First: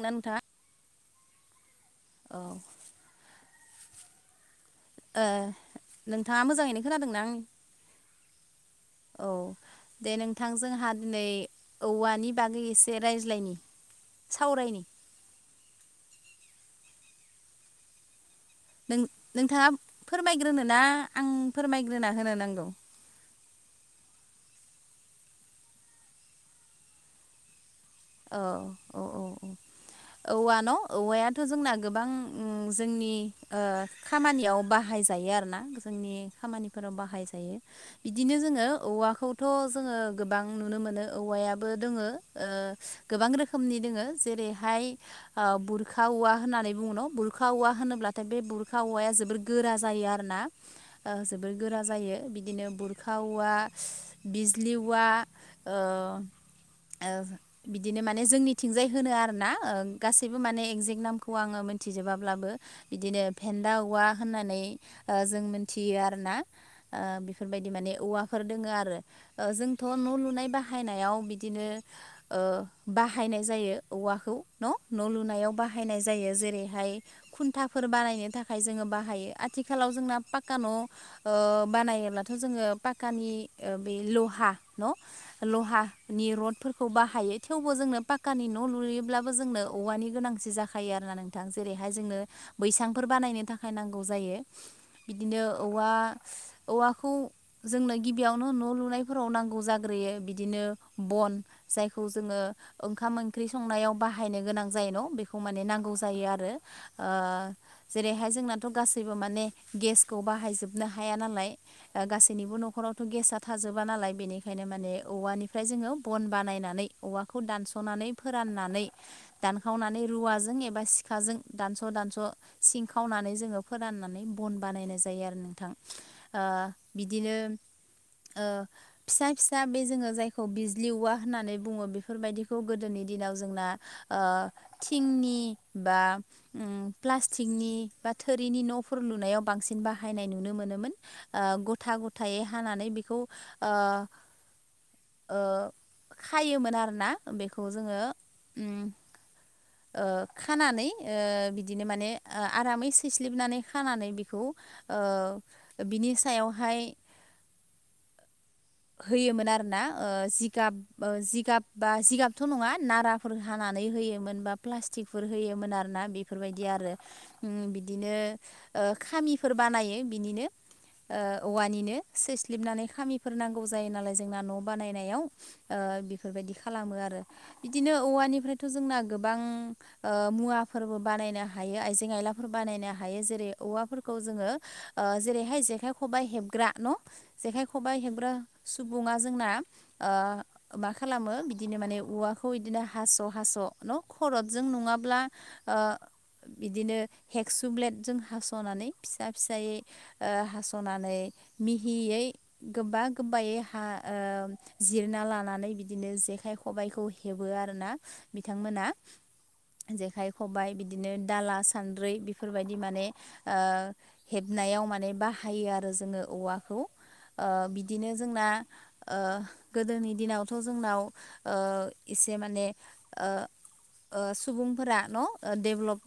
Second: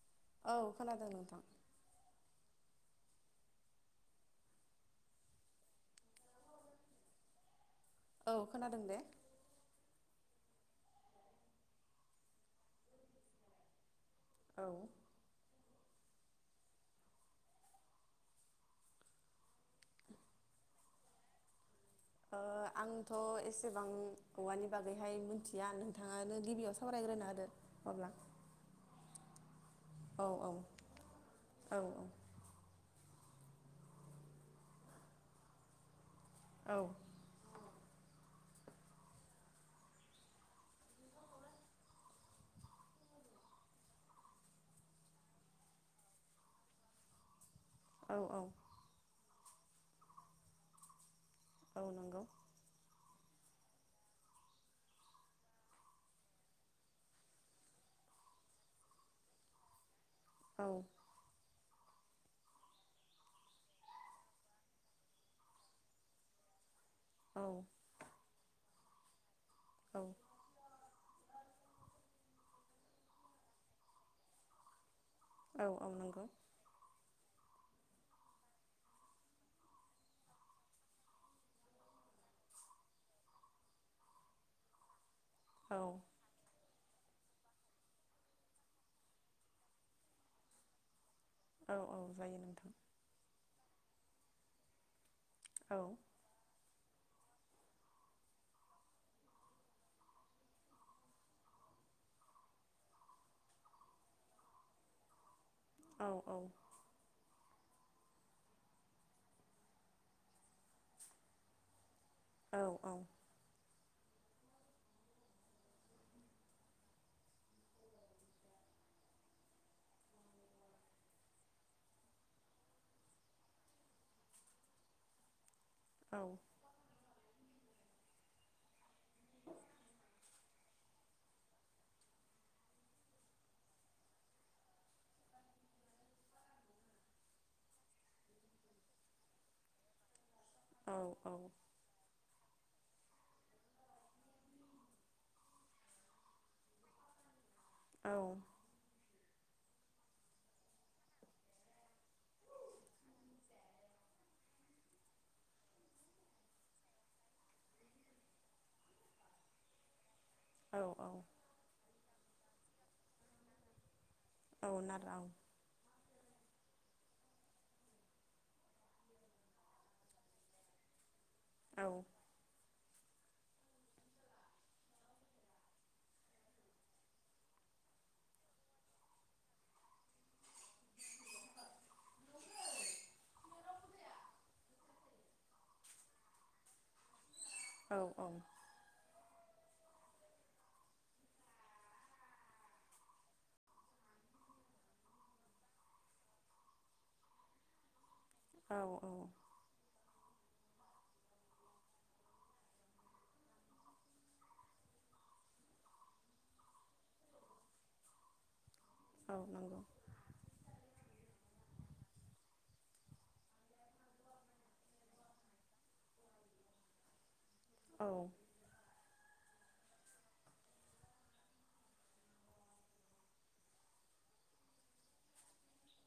ना नोंथाङा औ खोनादों नोंथां औ ओ नोंथाङा मोजाङैनो खोनादोंना आंनि औ खोनादों दे औ दे नों थां जोंहा दिनै औवानि बागै एसे रायज्लायनि औ सावरायनि नों नोंथाङा फोरमायग्रोनो ना आं फोरमायग्रोना होनो नांगौ आं औवानि बागैहाय मिथिया नोंथाङानो गिबियाव सावरायग्रोनो होदो अब्ला औ औ औ औ। औ औ औवा न' औवायाथ जोंना औ गोबां जोंनि। ओ खामानियाव बाहायजायो आरोना जोंनि खामानिफोराव औ बाहाय जायो बिदिनो जोङो नो ओ औवाखौथ जोङो गोबां नुनो मोनो औवायाबो दोङो गोबां रोखोमनि दोङो जेरैहाय ओ बुरखा औवा होननानै बुङोन बुर खा औवा होनोब्लाथाय बे औ बुरखा औवाया जोबोर गोरा जायो आरो ना जोबोर गोरा औ जायो नंगौ बिदिनो बुर खा औवा बिज्लि औवा ओ ओ बिदिनो माने जोंनिथिंजाय होनो आरो ना गासैबो माने औ एगजेक्ट नामखौ आङो मोन मिथिजोबाब्लाबो बिदिनो फेन्दा औवा होननानै ओ जों मिथियो आरोना ओ औ बेफोरबायदि माने औवाफोर दोङो आरो ओ जोंथ औ न लुनाय बाह हायनायाव बिदिनो ओ बाहायनाय जायो औवाखौ न' न' लुनायाव औ औ बाहायनाय नंगौ जायो जेरैहाय खुन्थाफोर बानायनो थाखाय जोङो बाहायो आथिखालाव जोंना पाक्का न' ओ बानाय जेनेबाथ जोङो पाक्कानि बे लहा न औ लहानि रडफोरखौ बाह यो थेवबो जोंनो पाक्कनि न' लुयोब्लाबो जोंनो औवानि गोनांथि जाखायो आरोना नों थां औ जेरैहाय औ जोंनो जायो नोंथां बैसांफोर बानायनो थाखाय नांगौ जायो बिदिनो औ औवा। औवाखौ जोंनो गिबियावनो न' लुनायफोराव नांगौ जाग्रोयो बिदिनो बन जायखौ जोङो ओंखाम ओंख्रि संनायाव बाहायनो गोनां जाय न' बेख खौ माने नांगौ औ जायो औ आरो ओ। जेरैहाय जोंनाथ गासैबो माने गेसखौ बाहायजोबनो हाया नालाय ओ गासैनिबो औ औ नखरावथ गेस थाजोबा नालाय बेनिखायनो माने औवानिफ्राय जोङो बन बानायनानै औवाखौ दानसनानै फोराननानै दानखनानै रुवाजों एबा सिखाजों जों दानस दानस सिंखावनानै जोङो फोराननानै बन बानायनाय जायो आरो नोंथां। औ ओ बिदिनो। ओ फिसा फिसा बे जोङो जायखौ बिज्लि औवा। होननानै बुङो बेफोरबायदिखौ गोदोनि दिनाव जोंना ओ थिंनि बा। ओ प्लास्टिकनि बा थोरिनि नफोर लुनायाव बांसिन बाहायनाय नु नोमोन ओ गथा गथायै हानानै बेख खौ ओ ओ खायोमोन आरो ना बे खौ जोङो औ उम ओ खानानै ओ बिदिनो माने ओ आरामै सैस्लिबनानै खानानै बेखौ। ओ बिनि सायावहाय। होयोमोन आरो ना ओ। जिगाब औ जिगाब बा जिगाबथ नङा नाराफोर हानानै होयोमोन बा औ नारा प्लास्टिकफोर औ होयोमोन आरो ना बेफोर बायदि आरो उम बिदिनो ओ खामिफोर बानायो बिनिनो ओ औवानिनो सैस्लिबनानै खामिफोर नांगौ जायो नालाय जोंना न' बानायनायाव ओ बेफोरबायदि खालामो आरो बिदिनो औवानिफ्रायथ' जोंना गो बां ओ मुवाफोरबो बानायनो हायो आइजें आइलाफोर बानायनो हायो। जेरै औवाफोरखौ जोङो ओ जेरैहाय जेखाय खबाइ हेबग्रा न' जेखाइ औ खबाइ हेबग्रा सुबुंआ जोंना ओ मा खालामो बिदिनो माने औवाखौ बिदिनो हास'-हास' न' खरदजों नङाब्ला ओ बिदिनो हेक्सुब्लेटजों औ हास'नानै फिसा-फिसायै ओ हास' नानै मिहियै गोबा-गोबा यै हा ओ जिरना लानानै बिदिनो जेखाइ खबाइखौ हेबो आरो ना बिथांमोना। औ नंगौ जेखाइ खबाइ बिदिनो दाला सान्द्रै बेफोरबायदि माने हेबनायाव माने बाहायो आरो जोङो। औवाखौ औ बिदिनो जोंना ओ गोदोनि दिनावथ' जोंनाव ओ एसे माने ओ ओ सुबुंफोरा न' डेभ्लप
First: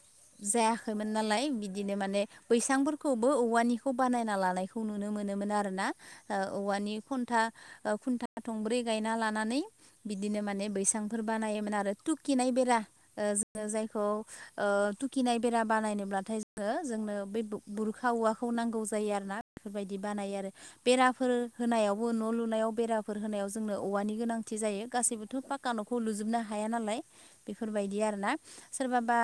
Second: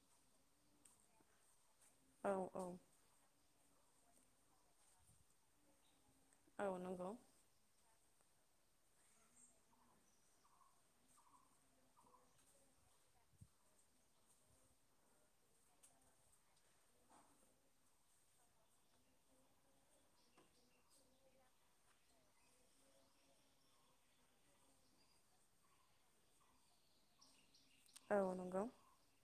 जायाखैमोन नालाय बिद बिदिनो माने औ औ बैसांफोरखौबो औवानिखौ बानायना लानायखौ नुनो मोनोमोन आरो ना। औ ओऔवानि नंगौ खन्था-खुन्था थंब्रै गायना लानानै बिदिनो माने बैसांफोर बानायोमोन आरो तुकिनाय बेरा ओ जोङो जायखौ ओ तुकिनाय बेरा बानायनोब्लाथाय जोङो जोंनो बे बुरखा औवाखौ नांगौ जायो आरो ना बेफोरबायदि बानायो आरो बेराफोर होनायावबो न' लुनायाव बे बेराफोर होनायाव जोंनो औवानि गोनांथि जायो गासैबोथ' फाक्का न'खौ लुजोबनो हाया नालाय। बेफोरबायदि आरो औ ना नंगौ सोरबाबा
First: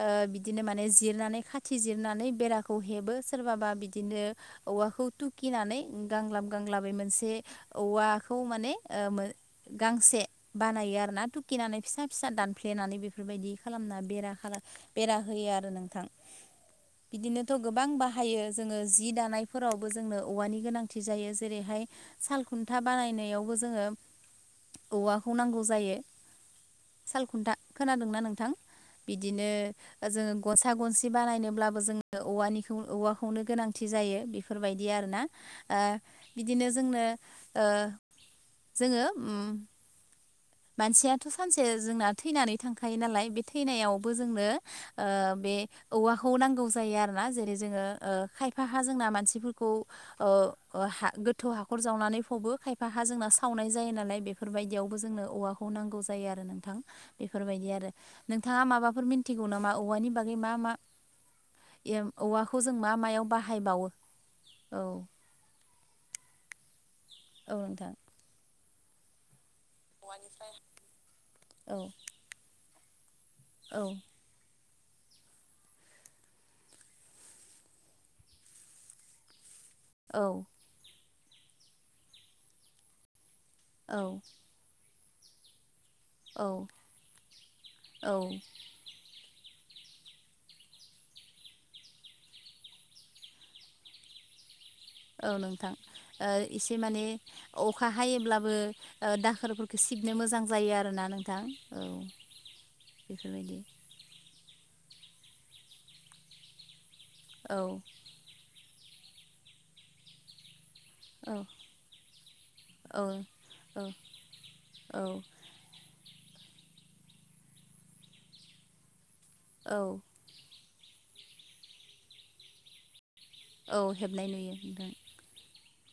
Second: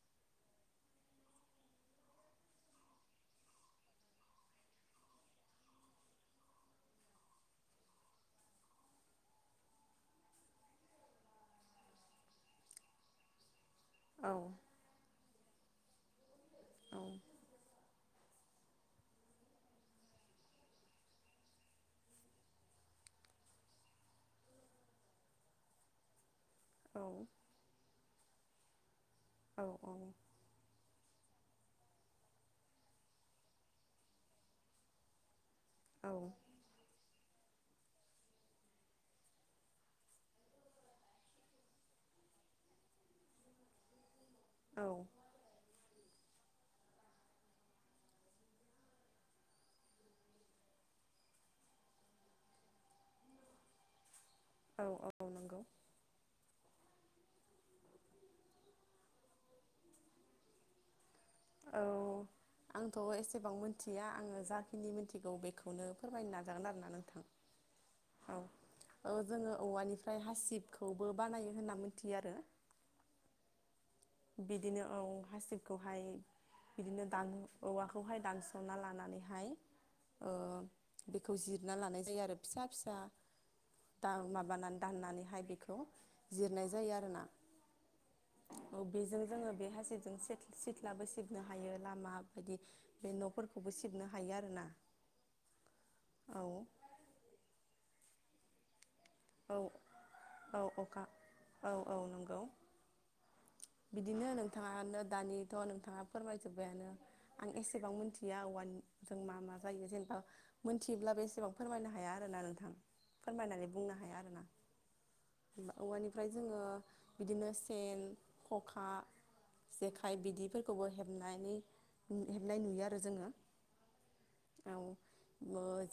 ओ बिदिनो माने जिरनानै खाथि जिरनानै बेराखौ हेबो सोरबाबा बिदिनो औवा खौ तुखिनानै गांलाब गांलाबै मोनसे औवाखौ माने ओ गां गांसे बानायो आरो ना तुकिनानै फिसा-फिसा दान हेनानै बेफोरबायदि खालामना औ बेरा [unintelligible] बेरा होयो आरो नोंथां। औ बिदिनोथ' गोबां बाह बायो जोङो जि दानायफोरावबो जोंनो औवानि गोनांथि जायो। जेरैहाय सालखुन्था बानाय नैयावबो जोङो औवाखौ नांगौ जायो। औ। सालखुन्था खोनादोंना नोंथां बिदिनो औ जोङो गसा गनसि बानायनो ब्लाबो जोङो औवानिखौ औवाखौनो गोनांथि जायो बेफोरबायदि आरो ना। ओ औ बिदिनो जोंनो ओ जोङो ओम मानसियाथ' सानसे जोंना थैनानै थांखायो नालाय बे थैनायावबो जोंनो ओ बे औवाखौ नांगौ जायो आरो ना जेरै जोङो खायफा हा जोंना मानसिफोरखौ ओ हा गोथौ हाखर जावनानै फबो खायफा हा जोंना सावनाय जायो नालाय बेफ औ बेफोरबायदियावबो औ जोंनो नंगौ औवाखौ नांगौ जायो आरो नोंथां। बेफोरबायदि आरो नोंथाङा माबाफोर मिन्थिगौ नामा औवानि बागै मा-मा औ एम औवा आंथ' एसेबां मिथिया आङो औ जाखिनि मिथिगौ बेखौनो फोरमायनो नाजागोन आरो ना नों औ नोंथां। औ जोङो औवानिफ्राय हासिबखौबो बानायो औ होनना मिथियो आरो। औ बिदिनो औ हासिबखौहाय बिदिनो दान औवाखौहाय दानसना लानानैहाय ओ औ बेखौ जिरना लानाय जायो आरो फिसा-फिसा औ दा माबानानै दाननानैहाय बेखौ औ जिरनाय जायो आरो ना। औ बेजों जोङो बे हासिबजों सेथ सेथ्लाबो सिबनो हायो लामा बिदि बे न'फोरखौबो सिब सिबनो हायो आरो ना। औ नोंथां एसे माने अखा हायोब्लाबो औ दाखोरफोरखौ सिबनो मोजां औ जायो अखा आरोना नोंथां औ। बेफोरबायदि बिदिनो नोंथाङानो दानि थ' नोंथाङा फोरमायजोब्बायानो आं औ एसेबां मिथिया औवानि जों मा मा जायो जेनेबा मोनथियोब्ला औ बेसेबां फोरमायनो हाया आरोना नोंथां औ फोरमायनानै बुंनो हा औ औवानिफ्राय जोङो बिदिनो सेन, खखा, औ जेखाइ बिदिफोरखौबो हेबनानै हेबनाय नुयो आरो जोङो। औ हेबनाय नुयो आं ओ नोथां।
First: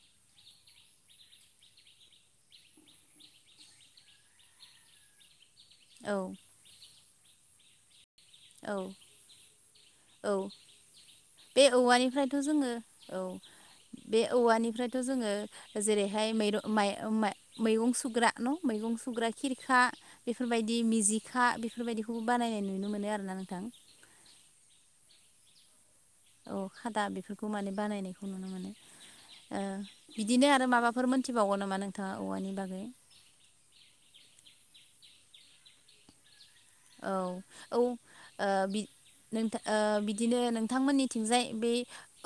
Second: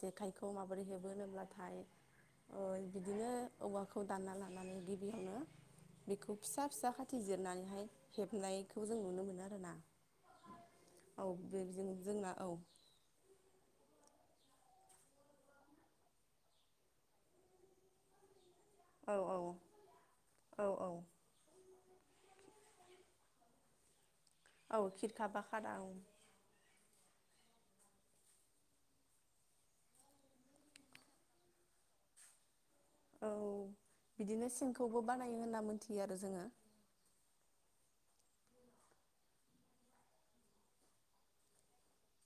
जेखाइखौ माबोरै हेबोनोब्लाथाय बिदिनो औवाखौ दानना लानानै गिबियावनो औ बेखौ फिसा फिसा खाथ थि जिरनानैहाय औ हेबनायखौ जों नुनो मोनो आर ना। औ बे औवानिफ्रायथ' जोङो औ बे औवानिफ्रायथ' जोङो जेरैहाय मेर' माइ- मा मैगं सुग्रा न' मैगं औ सुग्रा औ खिरखा औ बेफोरबायदि औ मिजिखा बेफोरबायदिखौबो बानायनाय नुनो मोनो आरो ना नोथां। औ खिरखाबा खादा औ। औ खादा बेफोरखौ माने बानायनायखौ नुनो मोनो। बिदिनो आरो माबाफोर मोनथिबावगौ नामा नोंथाङा औवानि बागै। औ बिदिनो सिंखौबो बानायो होनना मोनथियो आरो जोङो। औ औ ओ बि नोंथा बिदिनो नोंथांमोननिथिंजाय बे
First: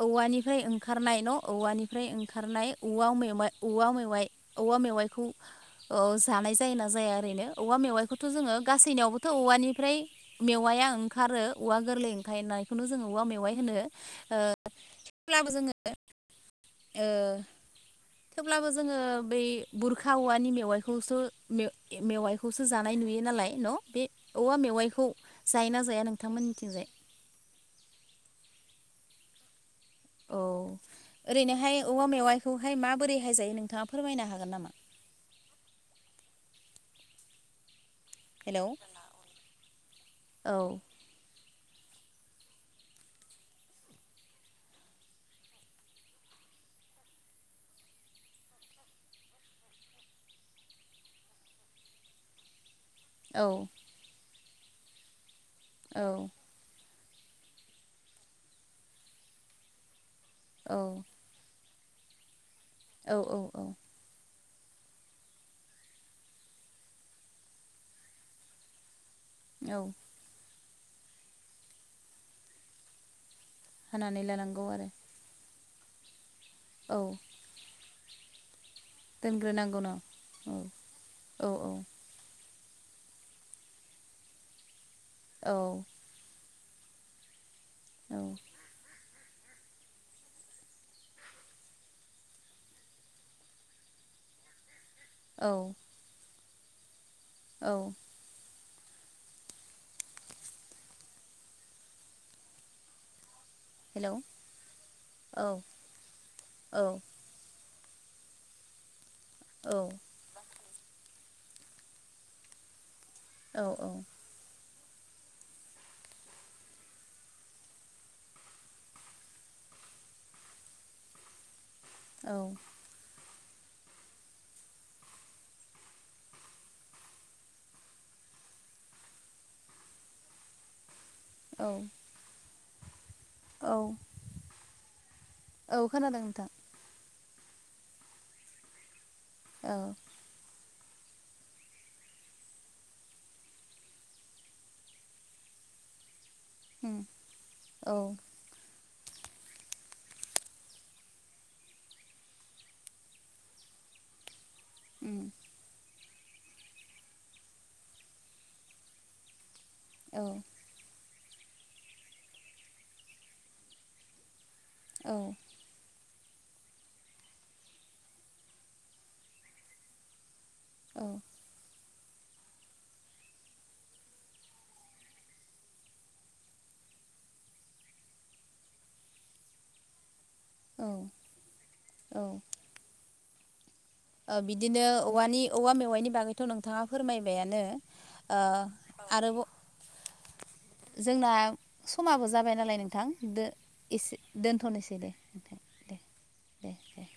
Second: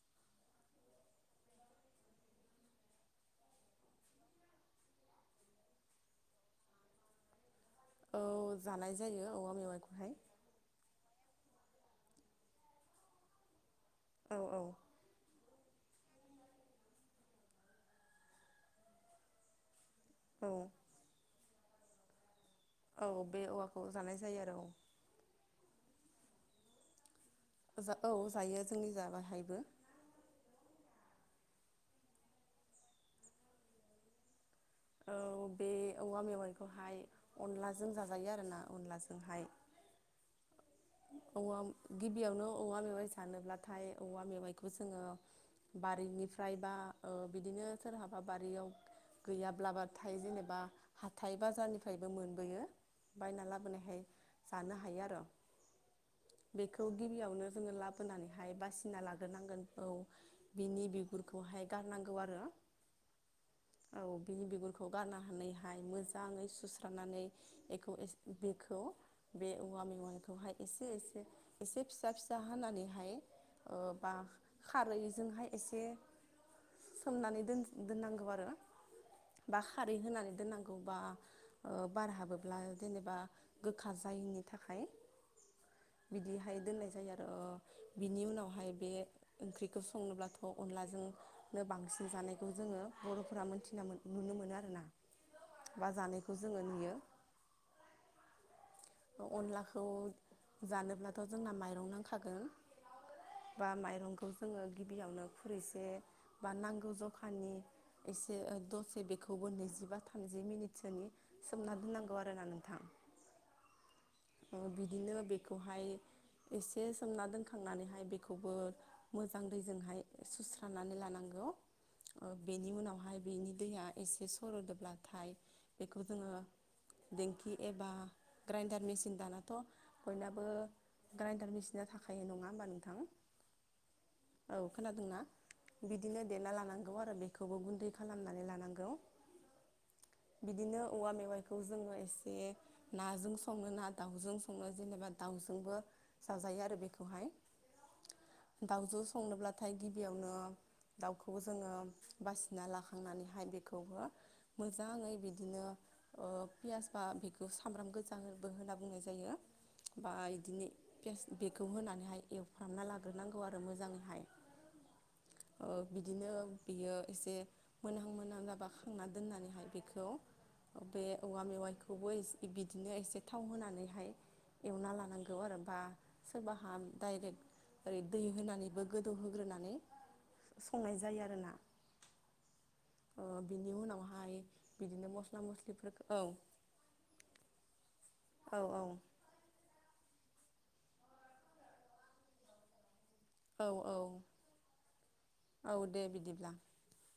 औवानिफ्राय ओंखारनाय न' औवानि फ्राय ओंखारनाय औवा मेमाय- औवा मेवाइ- औवा मेवायखौ औ जानाय जाय ना जाया ओरैनो? औवा मेवाइखौथ' औ जोङो जानाय गासैनियावबो जायो औवा औवानिफ्राय मेवाइखौहाय मेवाया ओंखारो औवा गोरलै ओंखारनायखौनो जोङो औवा मेवाइ होनो। ओ औ औ थेब्लाबो जोङो ओ थेवब्लाबो जोङो बै बुरखा औ औवानि मेवाइखौसो मे - मेवाइखौ खौसो जानाय औ नुयो बे नालाय औवाखौ न' बे जानाय जायो औवा आरो मेवाइखौ जाय ना जाया नोंथांमोनिथिंजाय? जा औ जायो जोंनि ज बाहायबो। औ ओरैनोहाय औवा मेवाइखौहाय माबोरैहाय जायो नोंथाङा फोरमायनो हागोन नामा? औ बे औवा मेवाइखौहाय अनलाजों जा जायो आरोना हेलौ अनलाजोंहाय। औ वाम गिबियावनो औवा मेवाइ जानोब्लाथाय औवा मेवाइखौ जोङो बारिनिफ्राय बा ओ बिदिनो सोरहाबा बारियाव गैयाब्लाबाथाय जेनेबा हाथाय बाजारनिफ्रायबो मोनबोयो। बायना औ लाबोनायहाय जानो हायो आरो। औ। खौ गिबियावनो जोङो लाबोनानैहाय बासिना लाग्रोनांगोन औ औ बिनि बिगुरखौहाय गारनांगौ आरो। औ औ औ। बिनि बिगुरखौ गारनानानैहाय मोजाङै सुस्रनानै बेखौ एस बेखौ बे औवा औ मेवाइखौहाय एसे- एसे एसे फिसा-फिसा हानानैहाय बा हानानै लानांगौ आरो खारैजोंहाय एसे औौ सोमनानै दोन- दोननांगौ आरो। बा दोनग्रोनांगौ खारै न' होनानै औ दोननांगौ बा औ बारहाबो ब्ला जेनेबा गोखा जायैनि थाखाय। औ। फाय दोननाय जायो आरो औ बिनि उनावहाय बे ओंख्रिखौ संनोब्लाथ' अनलाजोंनो बांसिन जानायखौ जोङो बर'फोरा मोनथिना मोन न नुनो मोनो आरो ना औ बा जानायखौ जोङो नुयो औ अनलाखौ जानोब्लाथ' जोंना माइरं नांखागोन बा हेलौ माइरंखौ जोङो गिबियावनो औ खुरैसे बा औ नांगौ जखानि एसे दसे बेखौबो औ नैजिबा थामजि मिनिट बिसनि सोमना दोननांगौ आरोना नोंथां अ औ बिदिनो बेखौहाय एसे सोमना दोनखांनानैहाय बेखौबो मोजां दैजोंहाय सुस्रानानै लानांगौ बेनि उनावहाय बिनि दैया एसे सर'दोबब्लाथाय बेखौ जोङो दिेंखि एबा ग्राइन्डार मेसििन दानाथ' बयनाबो ग्राइडार औ मेसिना थाखाय नङा होमबानो औ औ खोनादोंना औ खोनादों बिदिनो नोंथां देरना लानांगौ आरो खौबो गुन्दै खालामनानै लानांगौ औ बिदिनो औवा मेवाइखौ जोङो एसे नाजों सङो ना दाउजों सङो जेनेबा दाउजोंबो जाजायो आरो उम बेखौहाय औ दाउ जु संनोब्लाथाय गिबियावनो दाउखौ जोङो बासिना लाखांनानैहाय बेखौबो मोजाङै उम बिदिनो पियस बा बेखौ सामब्राम गोजाबो होनना बुंनाय जायो बा औ बिदिनो स बेगखौ होनानैहाय एवफ्रामना लाग्रोनांगौ आरो मोजाङैहाय औ ओ बिदिनो बियो एसे मोनहां मोनहां जाबा खांना दोननानैहाय बेखौ बे औ औवा मेवाइखौबो बिदिनो एसे थाव होनानैहाय एवना लानांगौ आरो बा सोरबाहा डाइरेक्ट ओरै दै होनानैबो गोदौहोग्रोनानै संनाय औ जायो आरोोना बिनि उनाव बिदिनो औवानि औवा मेवाइनि औ बागैथ' नोंथाङा फोरमायबायानो औ औ आरो जोंना समाबो जाबाय नालाय नोंथां द औ एसे दोनथ'नोसै दे नोंथां औ दे बिदिब्ला दे दे